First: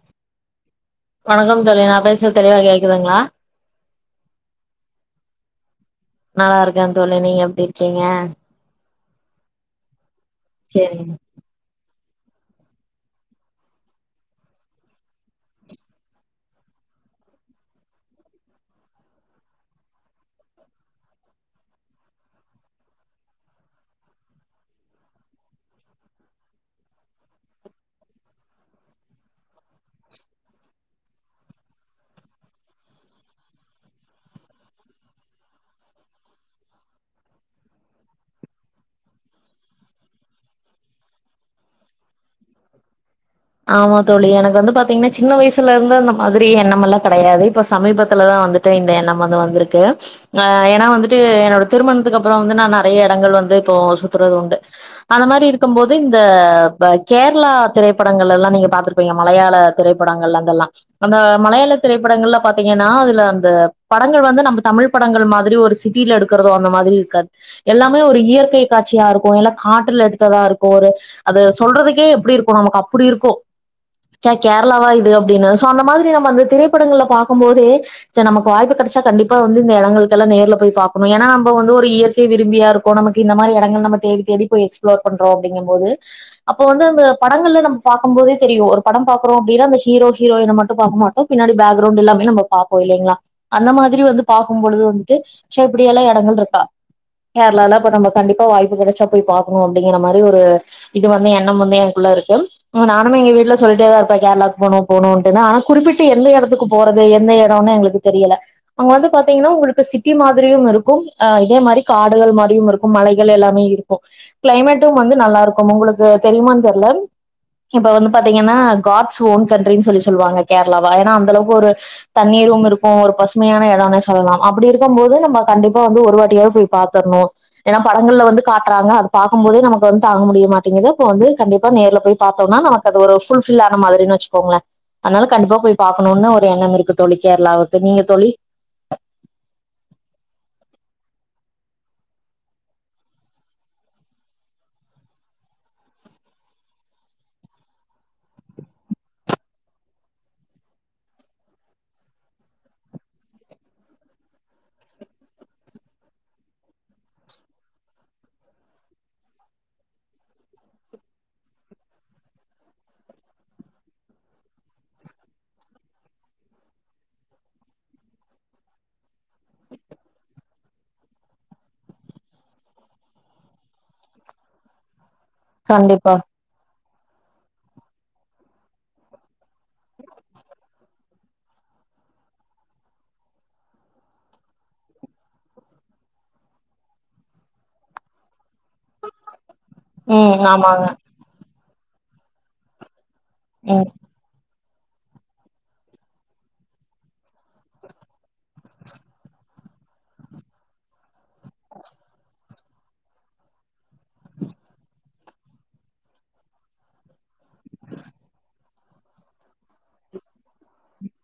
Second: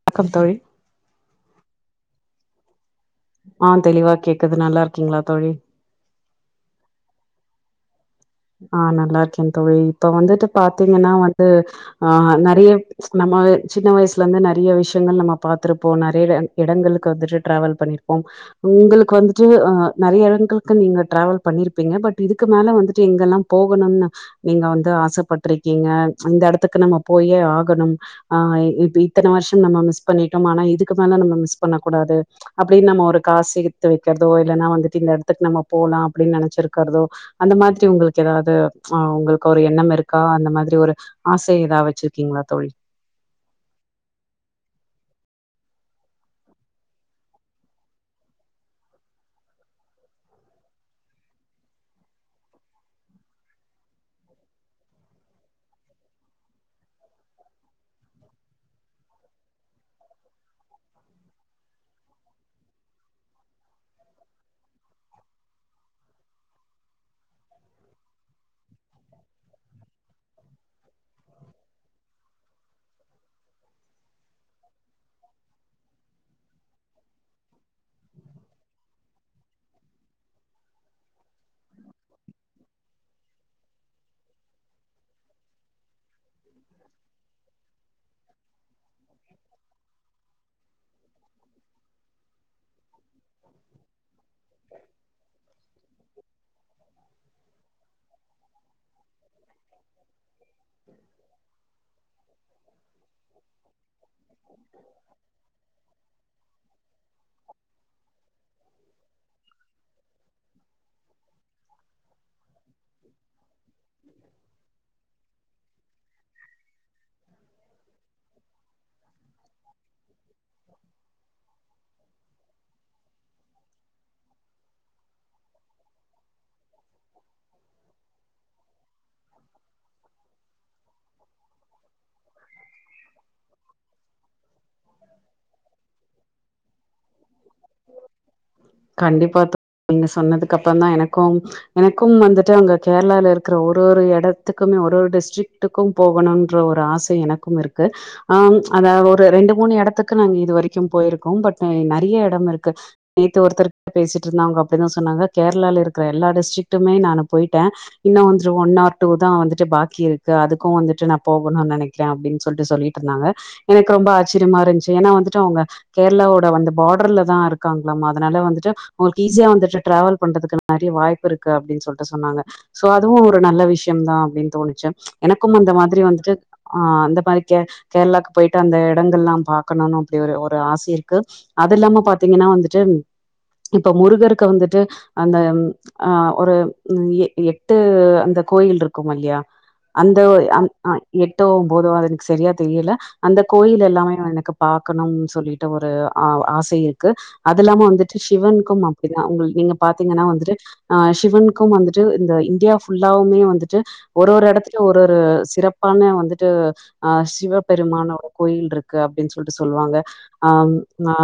வணக்கம் தோழி வணக்கம் தோழி நா பேசுரது தெளிவா கேக் ஆ தெளிவா கேக்குது நல்லா இருக்கீங்களா தோழி நல்லா இருக்கே தோழி நீங்க எப்டி இருக்கீங்க ஆ நல்லா இருக்கே தோழி இப்ப வந்துட்டு பாத்தீங்கன்னா சேரிங்க வந்து ஆ நிறைய நம்ம சின்ன வயசுல இருந்து நறைய விஷயங்கள் நம்ம பாார்த்திருப்போ நிறைய எடங்களுக்கு வந்துட்டு ட்ராவல் பண்ணிருப்போ உங்களுக்கு வந்துட்டு நறைய எடங்களுக்கு நீங்க டிராவல் பண்ணிருப்பீங்க பட் இதுக்கு மேல வந்துட்டு ட்டு இங்கல்லா போகணும்னு நீங்க வந்து ஆசைப்பட்டிருக்கீங்க இந்த எடத்துக்கு நம்ம போயே ஆகணு ஆ இத்தனை வருஷோ நம்ம மிஸ் பண்ணிட்டோ ஆனா இதுக்கு மேல நம்ம மிஸ் பண்ண கூடாது அப்டின்னு நம்ம ஒரு காசு சேத்து வைக்கிறதோ இல்லைன்னா வந்துட்டு இந்த எடத்துக்கு நம்ம போலா அப்டின்னு நினைச்சிருக்கிறதோ அந்த மாதிரி உங்களுக்கு ஏதாவுது ஆ உங்களுக்கு ஒரு எண்ணம் இருக்கா அந்த மாதிரி ஒரு ஆசை ஏதா வச்சுருக்கீங்களா தோழி ஆமா தோழி எனக்கு வந்து பாத்தீங்கன்னா சின்ன வயிசுல இருந்து அந்த மாதிரி எண்ணம் எல்லா கெடையாது இப்ப சமீபத்துலதான் வந்துட்டு இந்த எண்ணம் வந்து வந்திருக்கு ஆ ஏன்னா வந்துட்டு என்னோட திருமணத்துக்கு அப்றோம் வந்து நா நெறைய இடங்கள் வந்து இப்போ சுத்துறது உண்டு அந்த மாரி இருக்கும் போது ப இந்த கேரளா திரை படங்கள் எல்லா நீங்க பாத்துருப்பீங்க மலையாள திரைப்படங்கள் அதெல்லா அந்த மலையாள திரைப்படங்கள்ல பாத்தீங்கன்னா அதுல அந்த படங்கள் வந்து நம்ம தமிழ் படங்கள் மாதிரி ஒரு சிட்டில எடுக்கிறதோ அந்த மாரி இருக்காது எல்லாமே ஒரு இயற்கை காட்சியா இருக்கும் எல்லா காட்டுல எடுத்ததா இருக்கும் ஒரு அது சொல்றதுக்கே எப்டி இருக்கும் நமக்கு புடி இருக்கும் ச கேரளாவா இது அப்பிடின்னு சோ அந்த மாதிரி நம்ம அந்த திரைப்படங்கள்ல பாக்கம் போதே ச நமக்கு வாய்ப்பு கெடைச்சா கண்டிப்பா வந்து இந்த எடங்களுக்குல்லா நேர்ல போயி பாக்கணு ஏன்னா நம்ம வந்து ஒரு இயற்கை விரும்பியா இருக்கோம் நமக்கு இந்த மாதிரி இடங்கள நம்ம தேடி தேடி போயி எக்ஸ்பிளோர் பண்றோம் அப்டிங்க போது அப்ப வந்து அந்த படங்கள்ல நம் பாக்கும் போதே தெரியும் ஒரு படம் பாக்குறோம் அப்பிடின்னா அந்த ஹீரோ ஹீரோயின மட்டு பாக்க மாட்டோம் பின்னாடி பேக்கிரவுண்ட் எல்லாமே நம்ம பாப்போ இல்லைங்ளா அந்த மாதிரி வந்து பாக்கும் பொழுது வந்துட்டு சே இப்புடியல்லா எடங்கள் இருக்கா கேரளால அப்ப நம்ம கண்டிப்பா வாய்ப்பு கெடைச்சா போயி பாக் கனும் அப்டிங்கற மாரி ஒரு இது வந்து எண்ணம் வந்து எனக்குள்ள இருக்கு நானுமே எங்க வீட்ல சொல்லிட்டேதான் இருப்பேன் கேரளாக்கு போணு போணு ஆனா குறிப்பிட்டு எந்த எடத்துக்கு போறது எந்த எடம்னு எங்களுக்கு தெரியல அங்க வந்து பாத்தீங்கன்னா உங்களுக்கு சிட்டி மாதிரியும் இருக்கும் இதே மாரி காடுகள் மாரியும் இருக் கும் மலைகள் எல்லாமே இருக்கும் கிளைமேட்டு வந்து நல்லாருக் ஒங்களுக்கு தெரியுமானு தெர்லை இப்ப வந்து பாத்தீங்கன்னா காட்ஸ் ஓன் கண்ட்ரி சொல்லி சொல்லுவாங்க கேரளாவ ஏனா அந்த அளவுக்கு ஒரு தண்ணீர்ரும் இருக்கும் ஒரு பசுமையான எட டனே சொல்லலாம் அப்புடி இருக்கும் போது நம்ம கண்டிப்பா வந்து ஒரு வாட்டியாது போயி பாத்தர்ணு ஏன்னா படங்கள்ல வந்து காட்டுறாங்க பாக்கும்போதே நமக்கு வந்து தாங்க முடிய மாட்டிங்கிது அப்ப வந்து கண்டிப்பா நேர்ல போய் பாத்தோன்னா நமக்கு அது ஒரு ஃபுல் ஃபில் ஆன மாரினு வச்சுக்கோங்களேன் அதுனால கண்டிப்பா போய் பாக்கணுன் ஒரு எண்ணம் இருக்கு தோழி கேரளாவுக்கு நீங்க தோழி அப்ற தான் எனக்கும் எனக்கும் வந்துட்டு அவங்க கேரளால இருக்கிற ஊர் ஒரு ஒரு எடத்துக்குமே ஒரு ஒரு டிஸ்ரிக்ட்குமே போகணுன்ற ஒரு ஆசை எனக்கும் இருக்கு ஹம் ஒரு ரெண்டு மூணு எடத்துக்கு நாங்க இது வரைக்கும் போயிருக்கோம் பட் நெறைய எடம் இருக்கு நேத்து ஒருத்தர்கிட்ட பேசிட்டு இருந்தங்க அப்டிதா சொன்னாங்க கேரளல இருக்கிற எல்லா டிஸ்ரிக்டுமே நா வந்து போயிட்டேன் இன்னும் ஒன் ஆர் டூ தான் வந்துட்டு பாக்கி இருக்கு அதுக்கும் வந்துட்டு நா போகணுன் நினைக்கிறேன் அப்டினு சொல்லி சொல்லிட்டு இருந்தாங்க எனக்கு ரொம்ப ஆச்சிரியமா இருந்துச்சு ஏன்னா வந்து அவுங்க கேரளாவோட வந்த பார்டர்ல தான் இருக்காங்குலமா அதுனால வந்துட்டுஅவுகளுக்கு ஈஸியா வந்து டிராவல் பண்றதுக்கு நறைய வாய்ப்பு இருக்கு அப்டின்னு சொல்லிட்டு சொன்னாங்க அதுவும் ஒரு நல்ல விஷயம் தான் அப்டின் தோணுச்சு எனக்கும் அந்த மாதிரி கண்டிப்பா வந்துட்டு ஆ அந்த மாரி கே கேரளாக்கு போயிட்டு அந்த எடங்கள்லா பாக்கணு அப்டி ஒரு ஒரு ஆசை இருக்கு அதுல்லாம பாத்தீங்கன்னா வந்துட்டு இப்ப முருகருக்கு வந்துட்டு அந்த ஆ ஒரு ம் எ ஏ எட்டு அந்த கோயில் இருக்குமா இல்லையா அந்த ஓ ம் ஆமாங்க எட்டோ போடுவா அதுக் சரியா தெரியல அந்த கோயில் ம் எல்லாமே எனக்கு பாக்கணுன் சொல்லிட்டு ஒரு ஆசை இருக்கு அது இல்லாம வந்துட்டு சிவனுக்கும் அப்டிதான் உங்களுக் நீங்க பாத்தீங்கன்னா வந்துட்டு சிவனுக்கும் வந்துட்டு இந்த இ இந்தியா ஃபுல்லாவுமே வந்துட்டு ஒரு ஒரு எடத்துல ஒரு ஒரு சிறப்பான வந்துட்டு அ ஷ் சிவபெருமானோட கோயில் இருக் கு அப்டின்னு சொல்லிட்டு சொல்லுவாங்க அஹ் அ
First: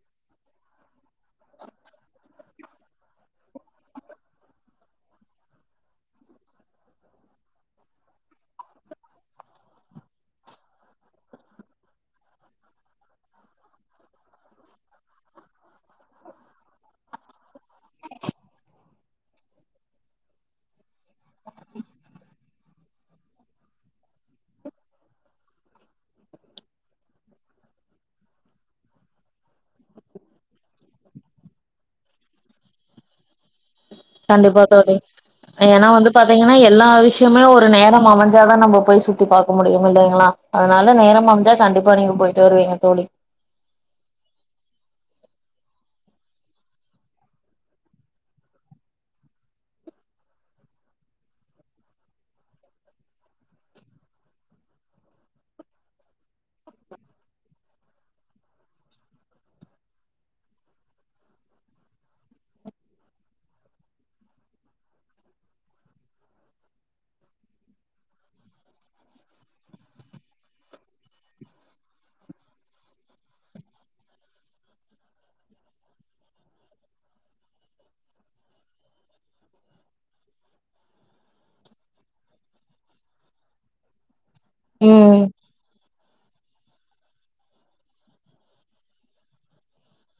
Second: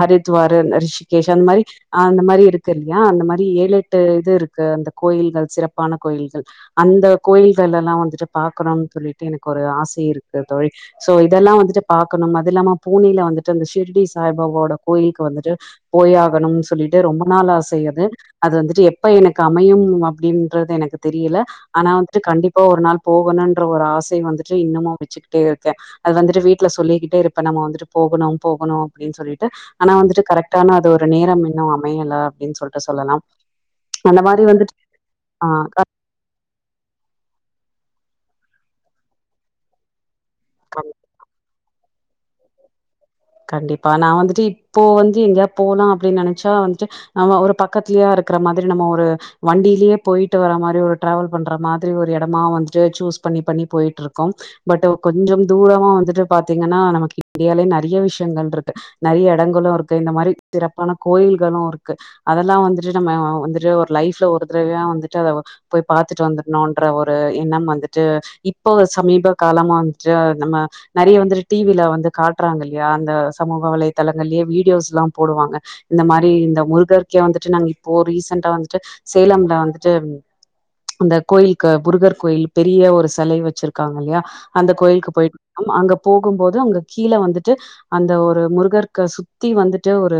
ஹரித்வாரு ரிஷிகேஷ் அந்த மாதிரி அந்த மாதிரி இருக்கு இல்லையா அந்த மாதிரி ஏழு எட்டு இது இருக்கு அந்த கோயில்கள் சிறப்பு சிறப்பான கோயில்கள் அந்த கோயில்கள்யெல்லா வந்துட்டு பார்க்கணும்னு சொல்லிட்டு எனக்கு ஒரு ஆச இருக்கு தோழி ஷோ இதெல்லா வந்துட்டு பாக்கணு அது இல்லாம பூனில வந்துட்டு அந்த ஷிரடி சாய்பாபாவோட கோயிலுக்கு வந்துட்டு போய்ஆகணும்னு சொல்லிட்டு ரொம்ப நாள் ஆசை இது அது வந்துட்டு எப்ப எனக்கு அமையு அப்படின்னு இன்னது எனக்கு தெரியல ஆனா வந்துட்டு கண்டிப்பா ஒரு நாள் போகணும்ன்ற ஒரு ஆசை வந்துட்டு இன்னுமு வச்சுக்கிட்டே இருக்கேன் அது வந்துட்டு வீட்டுல சொல்லிக்கிட்டே இருப்ப நம்ம வந்துட்டு போகணு போகணு அப்டின்னு சொல்லிட்டு ஆனா வந்துட்டு கரெக்டான அது ஒரு நேரம் இன்னு அமையல அப்டின்னு சொல்லிட்டு சொல்லலாம் அந்த மாரி கண்டிப்பா வந்துட்டு தோழி ஏன்னா வந்து பாத்தீங்கன்னா எல்லா ஆல் விஷியமே ஒரு நேரோ அமைஞ்சாதா நம்ம போய் சுத்தி பார்க்க முடியு இல்லைங்களா ஆ அதனால நேரம் அமைஞ்சா கண்டிப் அப்ப நீங்க போயிட்டு வருவீங்க தோழி கண்டிப்பா நா வந்துட்டு இப்போ வந்து எங்கேயா போலா அப்டின்னு நெனைச்சா வந்துட்டு நம்ம ஒரு பக்கத்தலயே இருக்குற மாதிரி நம்ம ஒரு வண்டியிலேயே போயிட்டு வர மாரி ஒரு டிராவல் பண்ற மாதிரி ஒரு எடமா வந்துட்டு சூஸ் பண்ணி பண்ணி போயிட்டு இருக்கோ பட் கொஞ்சம் தூரமா வந்துட்டு பாத்தீங்கன்னா நமக்கு இந்தியாலேயே நறைய விஷிய ன்டுஇருக் நறைய எடங்களு இருக்கு இந்த மாதிரி சிறப்பான கோயில்களு இருக்கு அதெல்லா வந்துட்டு நம்ம வந்துட்டு ஒரு லைஃப்ல ஒரு தடவையா வந்துட்டு அத போய் பாத்துட்டு வந்துணும்யென்ற ஒரு எண்ணம் வந்துட்டு இப்ப சமீப காலமா வந்துட்டு நம்ம நறைய வந்துட்டு டிவில வந்து காட்டுறாங்க இல்லையா இந்த சமூக வலைதளங்கள்யே வீடியோஸ்ல்லா போடுவாங்க இந்த மாரி இந்த முருகர் கே வந்துட் நாங்க இப்போ ரீசன்ட வந்துட்டு சேலம்ல வந்துட்டு இந்த கோயிலுக் முருகர் கோயில் பெரிய ஒரு செலை வச்சிருக்காங்க இல்லையா அந்த கோயிலுக்கு ம் போயிட்டு இருந்தோ அங்க போகும்போது அங்க கீழ வந்துட்டு அந்த ஒரு முருகர்க சுத்தி வந்துட்டு ஒரு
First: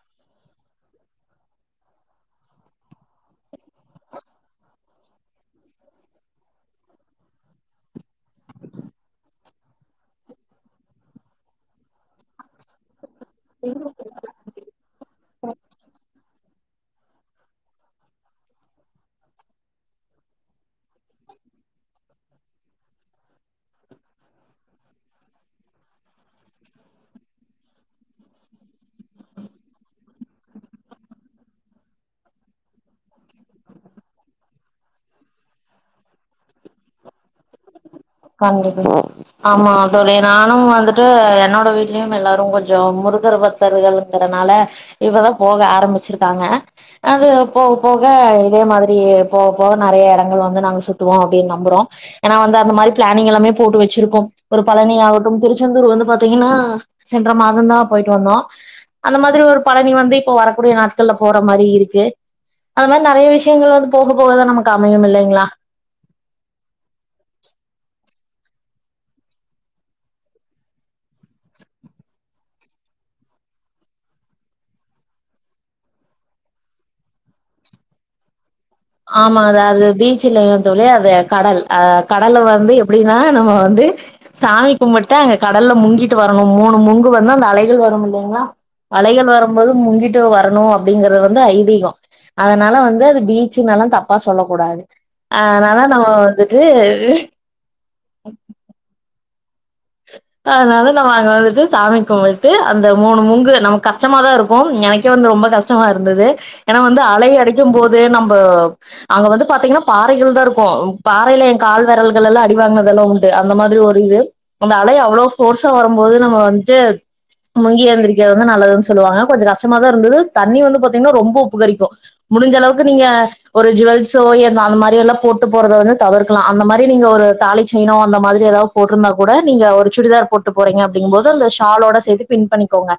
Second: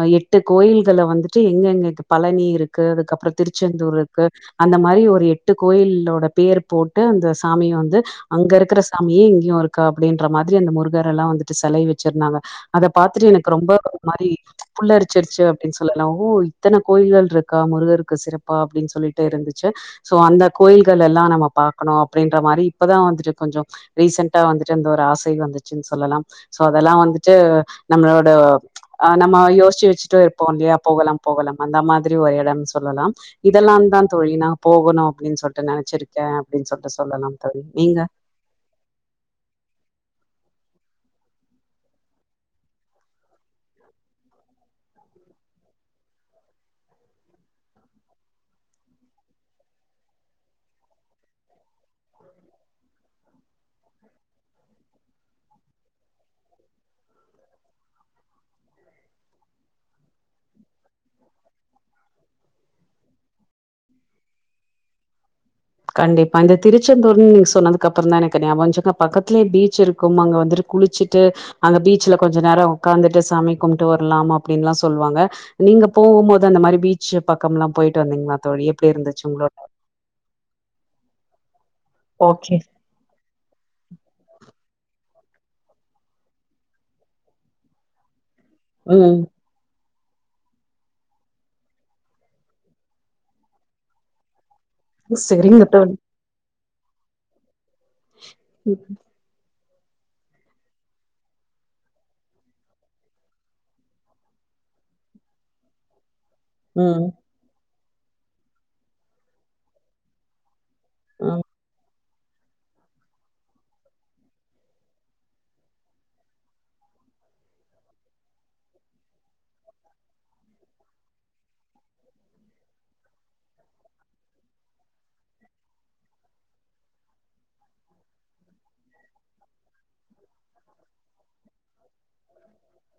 அ எட்டு கோயில்கள வந்துட்டு எங்க எங்க பழனி இருக்கு அதுக்கப்றம் திருச்செந்தூர் இருக்கு அந்த மாரி ஒரு எட்டு கோயிலோட பேர் போட்டு அந்த சாமி வந்து அங்க இருக்கிற சாமியே இங்கேயு இருக்கா அப்டின்ற மாரி அந்த முருகர் எல்லா வந்துட்டு செலை வச் வச்சிருந்தாங்க அத பாத்துட்டு எனக்கு ரொம்ப ஒரு மாரி புள்ளரிச்சிருச்சி அப்டின்னு சொல்லலா ஓ இத்தன கோயில்கள் இருக்கா முருகருக்கு சிறப்பா அப்டின்னு சொல்லிட்டு இருந்துச்சி சோ அந்த கோயில்கள் எல்லா நம்ம பார்க்கனு அப்டின்னு மாரி இப்பதா வந்துட் கொஞ்சோ ரீசன்ட்டா வந்துட் அந்த ஒரு ஆசை வந்துச்சுனு சொல்லலா சோ அதெல்லா வந்துட்டு நம்மளோட நம்ம யோசிச்சி வச்சுட்ட இருப்போ இல்லியா போகலா போகலா அந்த மாதிரி ஒரு எடம்னு சொல்லலா இதெல்லா தா தோழி நா போகணு அப்டின்னு சொல்லிட்டு நினைச்சிருக்கே அப்டின்னு சொல்லிட்டு சொல்லலா தோழி நீங்க கண்டிப்பா ஆமா தோழி நானு வந்துட்டு என்னோட வீட்லயு எல்லாரு கொஞ்சோ முருகர் பத்தர்கள்கனால இப்பதா போக ஆரம்பிச்சிருக்காங்க அது போக போக இதே மாதிரி போக போக நெறய எடங்கள் வந்து நாங்க சுத்துவோ அப்டின்னு நம்புறோ ஏனா வந்து அந்த மாரி அனிங்கலாமே போட்டு வச்சிருக்கோ ஒரு பழனி ஆகட்டும் திருச்செந்தூர் வந்து பாத்தீங்கன்னா சென்ற மாதம்தா போயிட்டு வந்தோ அந்த மாரி ஒரு பழனி வந்து இப்போ வரக்கூடிய நாட்கள்ல போற மாரி இருக்கு அத மாரி நெறய விஷயங்கள் வந்து போக போகதா நமக்கு அமையு இல்லிங்களா அது அப்றம்தா எனக்கு [unintelligible] பக்கத்தில பீச் இருக்கு அங்க வந்துட்டு குளிச்சுட்டு அங்க பீச்சல கொஞ்சம் நேரோ உக்காந்துட்டு சாமி கும்பிட்டு வரலா அப்டினுல்லா சொல்லுவாங்க நீங்க போகும் போது அந்த மாரி பீச்ச பக்கம்ல்லா போயிட்டு வந்தீங்களா தோழி எப்டி இருந்துச்சு ஆமா உங்களோட அதா அது பீச்ல ஒரு வழியா‌ அது கடல் அ கடல ஓகே வந்து எப்டின்னா நம்ம வந்து சாமி கும்புட்டு ட்ட அங்க கடல்ல முங்கிட்டு வரணு மூணு முங்கு வந்து அந்த அலைகள் வரு இல்லிங்களா ம் அலைகள் வரும்போது முங்கிட்டு ட்டு வரணு அப்படிங்கிறது வந்து ஐதீகோ அதனால வந்து அது பீச் ச்சுனலா தப்பா சொல்ல கூடாது சரிங்க அதனால தோழி நம்ம வந்து ட்டு ம் அதனால நம்ம அங்க வந்துட்டு சாமி கும்பிட்டு அந்த மூணு மூங்கு நமக்கு கஷ்டமாதா இருக்கும் எனக்கே வந்து ரொம்ப கஷ்டமாதா இருந்தது ஏனா வந்து ம் அலை அடிக்கும் போது நம்ப அங்க வந்து பாத்தீங்கன்னா பாறைகள் தான் இருக் கும் பாறையில என் கால் வெரல் கல்லுல எல்லா அடி வாங்கினதெல்லாம் உண்டு அந்த மாரி ஒரு இது அந்த அலை அவ்ளோ போர்ஸா வரும்போது நம்ம வந்துட்டு முங்கி எழுந்திக்கிறது வந்து நல்லதுன்னு சொல்லுவாங்க கொஞ்சம் கஷ்டமாதா இருந்தது தண்ணி வந்து பாத்தீங்கன்னா ரொம்ப உப்புகரிக்கும் முடிஞ்ச அளவுக்கு நீங்க ஒரு ஜுவெல்ஸோ அந்த மாரி எல்லா போட்டு போறதை வந்து தவிர்கலாம் அந்த மாரி நீங்க ஒரு தாலி செயினோ அந்த மாரி ஏதாவது போட்டிருந்தா கூட நீங்க ஒரு சுடிதார் போட்டு போறீங்க அப்டிங்கும்போது அந்த ஷாலோட சேத்து பின் பண்ணிக்கோங்க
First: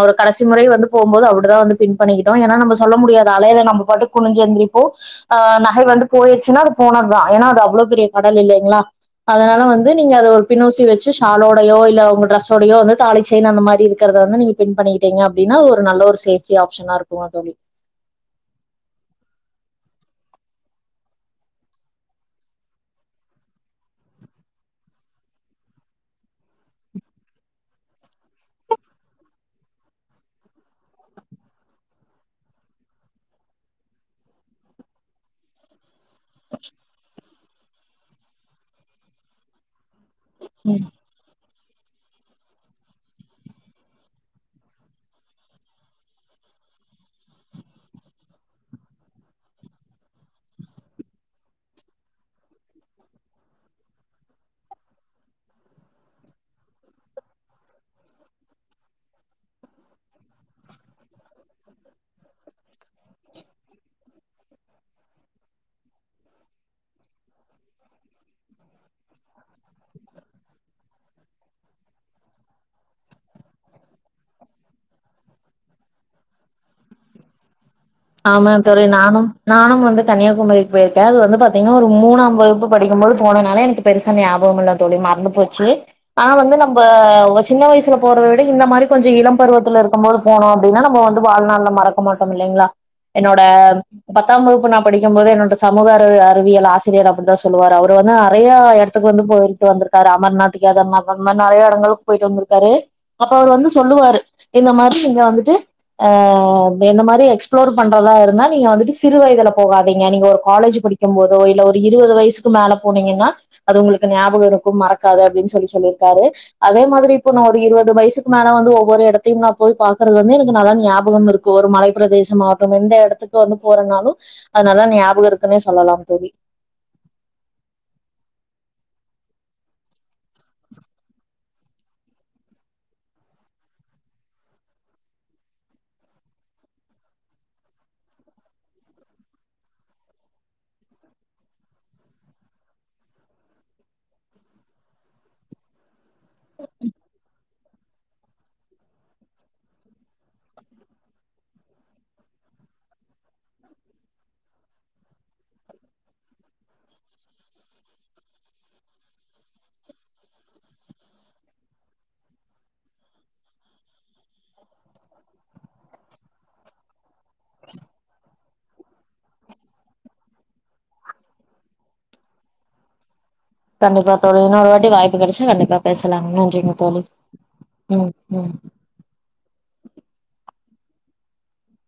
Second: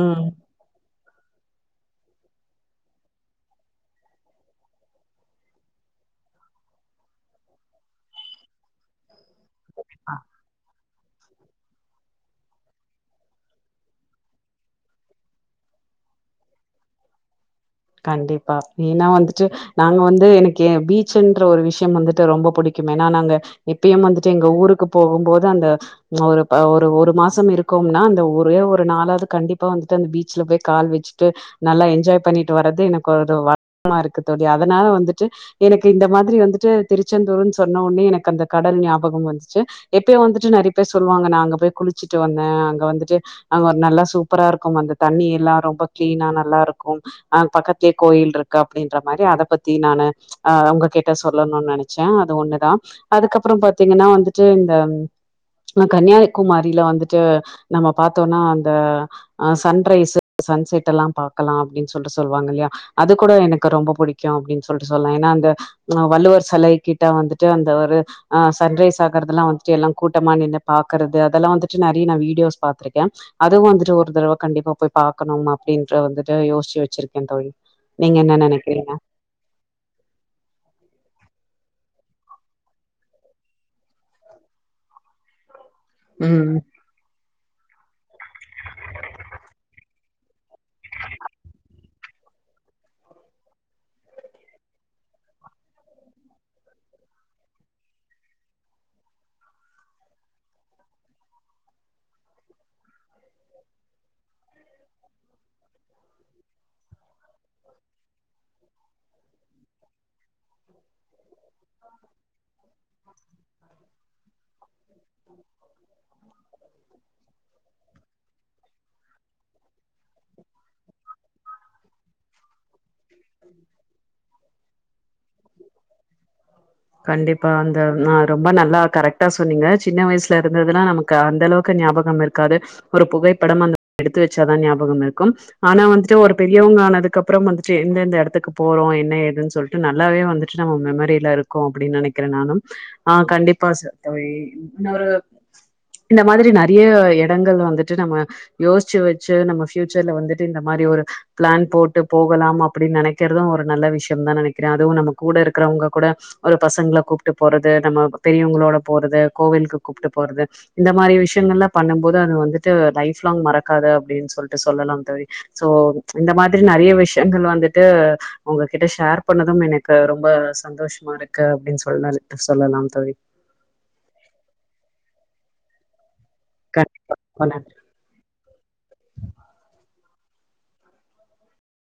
ம் ஆ கடைசி முறை வந்து போம் போது அவர் அப்டி தா பின் பண்ணிக்கிட்டோம் என்னா நம்மசொல்ல முடியாது ஏன்னா அலைல வந்து நம்ம பாட்டுக்கு குனிஞ்சு எந்திரிப்போ ஆ நகை வந்து போயிடுச்சுன்னா அது போனது தா ஏன்னா அது அவ்ளோ பெரிய கடல் இல்லங்களா வந்து நீங்க அத ஒரு பின் உசி வச்சி ஷாலோடயோ இல்ல உங்க டிரெஸோடயோ வந்து தாலி செயின் அந்த மாரி இருக்கிறத வந்து நீங்க பின் பண்ணிக்கிட்டிங்க அப்டினா அது ஒரு நல்ல ஒரு சேஃப்டி ஆப்ஷனா இருக்கு தோழி கண்டிப்பா ஏன்னா வந்துட்டு நாங்க வந்து எனக்கு பீச்சன்ற ஒரு விஷயம் வந்துட்டு ரொம்ப புடிக்கும் ஏனா நாங்க இப்பயும் வந்துட்டு எங்க ஊருக்கு போகும்போது அந்த ஒரு ஒரு ஒரு மாச இருக்கோனா அந்த ஒரே ஒரு நாளாவது கண்டிப்பா வந்துட்டு அந்த பீச்ல போய் கால் வச்சுட்டு நல்லா என்ஜாய் பண்ணி வர்றது எனக்கு ஒரு வருத்தமா இருக்கு தோழி அதனால வந்துட்டு எனக்கு இந்த மாரி வந்துட்டு திருச்செந்தூரு சொன்ன உடனே எனக்கு அந்த கடல் ஞாபகம் வந்துச்சு எப்பயோ வந்துட்டு நெறைய பேர் சொல்லுவாங்க நா எங்க போய் குளிச்சுட்டு வந்தேன் அங்க வந்துட்டு அங்க ஒரு நல்லா சூப்பரா இருக்கும் அந்த தண்ணி எல்லா ரொம்ப கிளீனா நல்லா இருக்கும் அ பக்கத்துலயே கோயில் இருக்கு அப்டின்ற மாரி அதை பத்தி நானு அ உங்க கிட்ட சொல்லணும்னு நெனைச்சேன் அது ஒண்ணுதா அதுக்கப்றோ பாத்தீங்கன்னா வந்துட்டு இந்த கன்னியாகுமாரில வந்துட்டு நம்ம பாத்தோம்னா அந்த அ சன்ரைஸ் சன்செட் எல்லா பாக்கலாம் அப்டின்னு சொல்லுவாங்க இல்லயா அது கூட எனக்கு ரொம்ப பிடிக்கும் அப்டினு சொல்லிடு சொன்னே அந்த வள்ளுவர் சில கிட்ட வந்துட்டு அந்த ஒரு சன்ரைஸ் ஆகுறதெல்லாம் வந்து எல்லா கூட்டமா நின்னு பாக்கறது அதெல்லாம் வந்துட்டு நெறைய நா வீடியோஸ் பாத்திருக்கேன் அதுவும் வந்துட்டு ஒரு தடவை கண்டிப்பா போய் பாக்கணும் அப்டிற வந்துட்டு யோசிச்சி வச் சுருக்கேன் தோழி ஆமா தோழி நானும் நானும் வந்து கன்னியாகுமரிக்கு போயிருக்கேன் அது வந்து பா பாத்திங்கன்னா ஒரு மூணாம்து வகுப்பு படிக்கும் போது போன நால எனக்கு பெருசா ஞாபகம் இல்ல தோழி மறந்து போச்சு ஆ ம் வந்து நம்ப சின்ன வயசுல போறத விட இந்த மாரி கொஞ்சம் இளம் பருவத்துல இருக்கும்போது போனோம் அப்டின்னா நம்ம வந்து வாழ்நாள்ல மறக்க மாட்டோம் இல்லங்களா என்னோட பத்தாம் வகுப்பு நா படிக்கும் போது என்னோட சமூக அறிவியல் ஆசிரியர் அப்டின தா சொல்லுவாரு அவரு வந்து நிறைய இடத்துக்கு வந்து போயிட்டு வந்திருக்காரு அமர்நாத் கேதர்நாத் அந்த மாரி நிறைய இடங்களுக்கு போயிட்டு வந்திருக்காரு அப்ப அவரு வந்து சொல்லுவாரு இந்த மாரி இங்க வந்துட்டு ஆ என்ன மாரி எக்ஸ்ப்ளோர் பண்றதா இருந்தா நீங்க வந்துட்டு சிறு வயதுல போகாதீங்க நீங்க ஒரு காலேஜ் படிக்கும் போதோ இல்ல ஒரு இருவது வயசுக்கு மேல போனீங்கன்னா அது உங்களுக்கு ஞாபகம் இருக்கும் மறக்காது அப்டினு சொல்லி சொல்லியிருக்காரு அதே மாரி இப்போ நா ஒரு இருபது வயசுக்கு மேலே வந்து ஒவ்வொரு இடத்தையும் நா போய் பாக்கிறது வந்து எனக்கு நல்லா ஞாபகம் இருக்கு ஒரு மலை பிரதேசம் மாவட்டம் எந்த இடத்துக்கு வந்து போறனாலும் அது நல்லா ஞாபகம் இருக்குன்னே சொல்லலாம் தோழி கண்டிப்பா அந்த நா ரொம்ப நல்லா கரெக்டா சொன்னீங்க சின்ன வயசு இருந்ததுனா நமக்கு அந்த அளவு ஞாபகம் இருக்காது ஒரு புகைப்படம் எடுத்து வச்சாதான் ஞாபகம் இருக்கும் ஆனா வந்துட்டு ஒரு பெரியவங்க ஆனதுக்கு அப்றோ வந்துட்டு எந்தெந்த எடத்துக்கு போறோம் என்ன என் ஏதுனு சொல்லிட்டு நல்லாவே வந்துட்டு நம்ம மெம்மரில இருக்கும் அப்டின்னு நினைக்கிறேன் நானும் ஆ கண்டிப்பா தோழி இன்னொரு இந்த மாரி நிறைய இடங்கள் வந்து தட்டனமா யோசிச்சி வச்சி நம்ம ஃப்யூச்சர்ல வந்துட்டு இந்த மாரி ஒரு பிளான் போட்டு போகலாம் அப்டி நெனைக்கிறதும் ஒரு நல்ல விஷியம் தா நெனைக்கிறே அதுவும் நம்ம கூட இருக்கிறவங்க கூட ஒரு பசங்கள கூப்ட்டு போறது நம்ம பெரியவங்களோட போறது கோவிலுக்கு கூப்ட்டு போறது இந்த மாரி விஷியங்கள்லாம் பண்ண போது அது வந்துட்டு லைஃப் லாங் மறக்காது அப்டின் சொல்ட்டு சொல்லலாம் தோழி சோ இந்த மாதிரி நறையா விஷியங்கள் வந்து ட்டு உங்ககிட்ட ஷேர் பண்ணதும் எனக்கு ரொம்ப சந்தோஷமா இருக்கு அப்டின் சொன்னாரு சொல்லலாம் தோழி கண்டிப்பா தோழி இன்னொரு வாட்டி வாய்ப்பு கெடச்ச கண்டிப்பா பே சலாம் நன்றிங்கத் தோழி கண்டிப்பா ம் ம்